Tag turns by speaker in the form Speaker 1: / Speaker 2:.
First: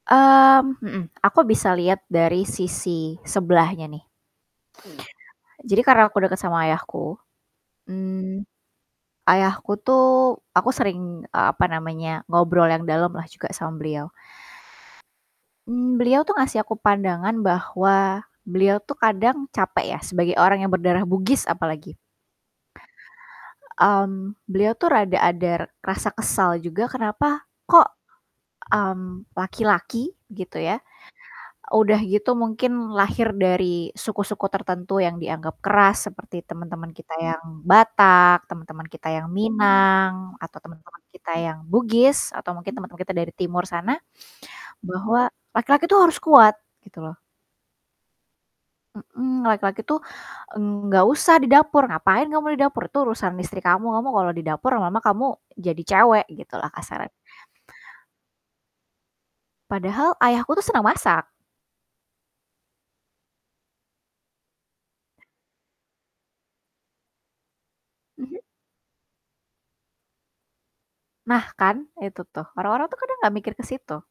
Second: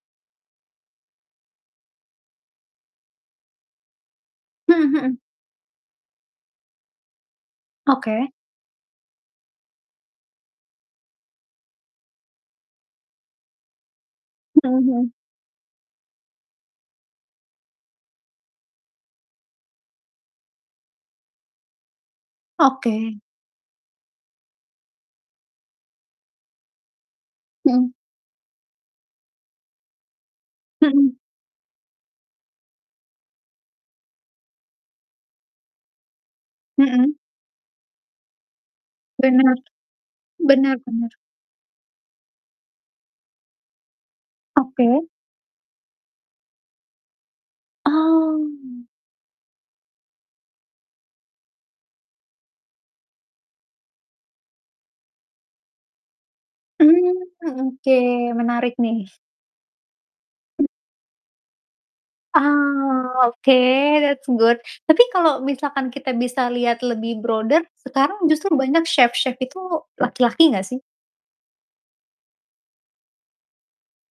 Speaker 1: Mmm, mhm. Aku bisa lihat dari sisi sebelahnya, nih.
Speaker 2: Mhm mhm.
Speaker 1: Jadi karena aku deket sama ayahku,
Speaker 2: Oke.
Speaker 1: mmm, ayahku tuh aku sering, eee, apa namanya, ngobrol yang dalam lah juga sama beliau.
Speaker 2: Mhm mhm.
Speaker 1: Mmm, beliau tuh ngasih aku pandangan, bahwa beliau tuh kadang capek ya, sebagai orang yang berdarah Bugis apalagi.
Speaker 2: Oke.
Speaker 1: Mmm, beliau tuh rada ada r rasa kesal juga kenapa kok,
Speaker 2: Mhm.
Speaker 1: mmm, laki-laki, gitu ya,
Speaker 2: Mhm.
Speaker 1: udah gitu mungkin lahir dari suku-suku tertentu yang dianggap keras, seperti teman-teman
Speaker 2: Mhm.
Speaker 1: kita yang Batak, temen-temen kita yang
Speaker 2: Bener,
Speaker 1: Minang atau
Speaker 2: bener
Speaker 1: teman-teman
Speaker 2: bener.
Speaker 1: kita yang Bugis atau mungkin teman-teman kita dari timur sana,
Speaker 2: Oke.
Speaker 1: bahwa laki-laki tuh harus kuat, gitu loh.
Speaker 2: Oh.
Speaker 1: Mhm, laki-laki itu, mmm, nggak usah di dapur, ngapain kamu di dapur, itu urusan istri kamu, kamu kalau di dapur lama-lama kamu jadi cewek, gitu lah kasarnya.
Speaker 2: Mhm, mmm, oke, menarik nih.
Speaker 1: Padahal ayahku
Speaker 2: Mmm.
Speaker 1: tuh senang masak.
Speaker 2: Ah, oke, that's good. Tapi kalau misalkan kita bisa lihat lebih broader, sekarang
Speaker 1: Mhm.
Speaker 2: justru banyak chef-chef itu laki-laki gak sih?
Speaker 1: Nah kan, itu tuh, orang-orang tuh kadang nggak mikir ke situ.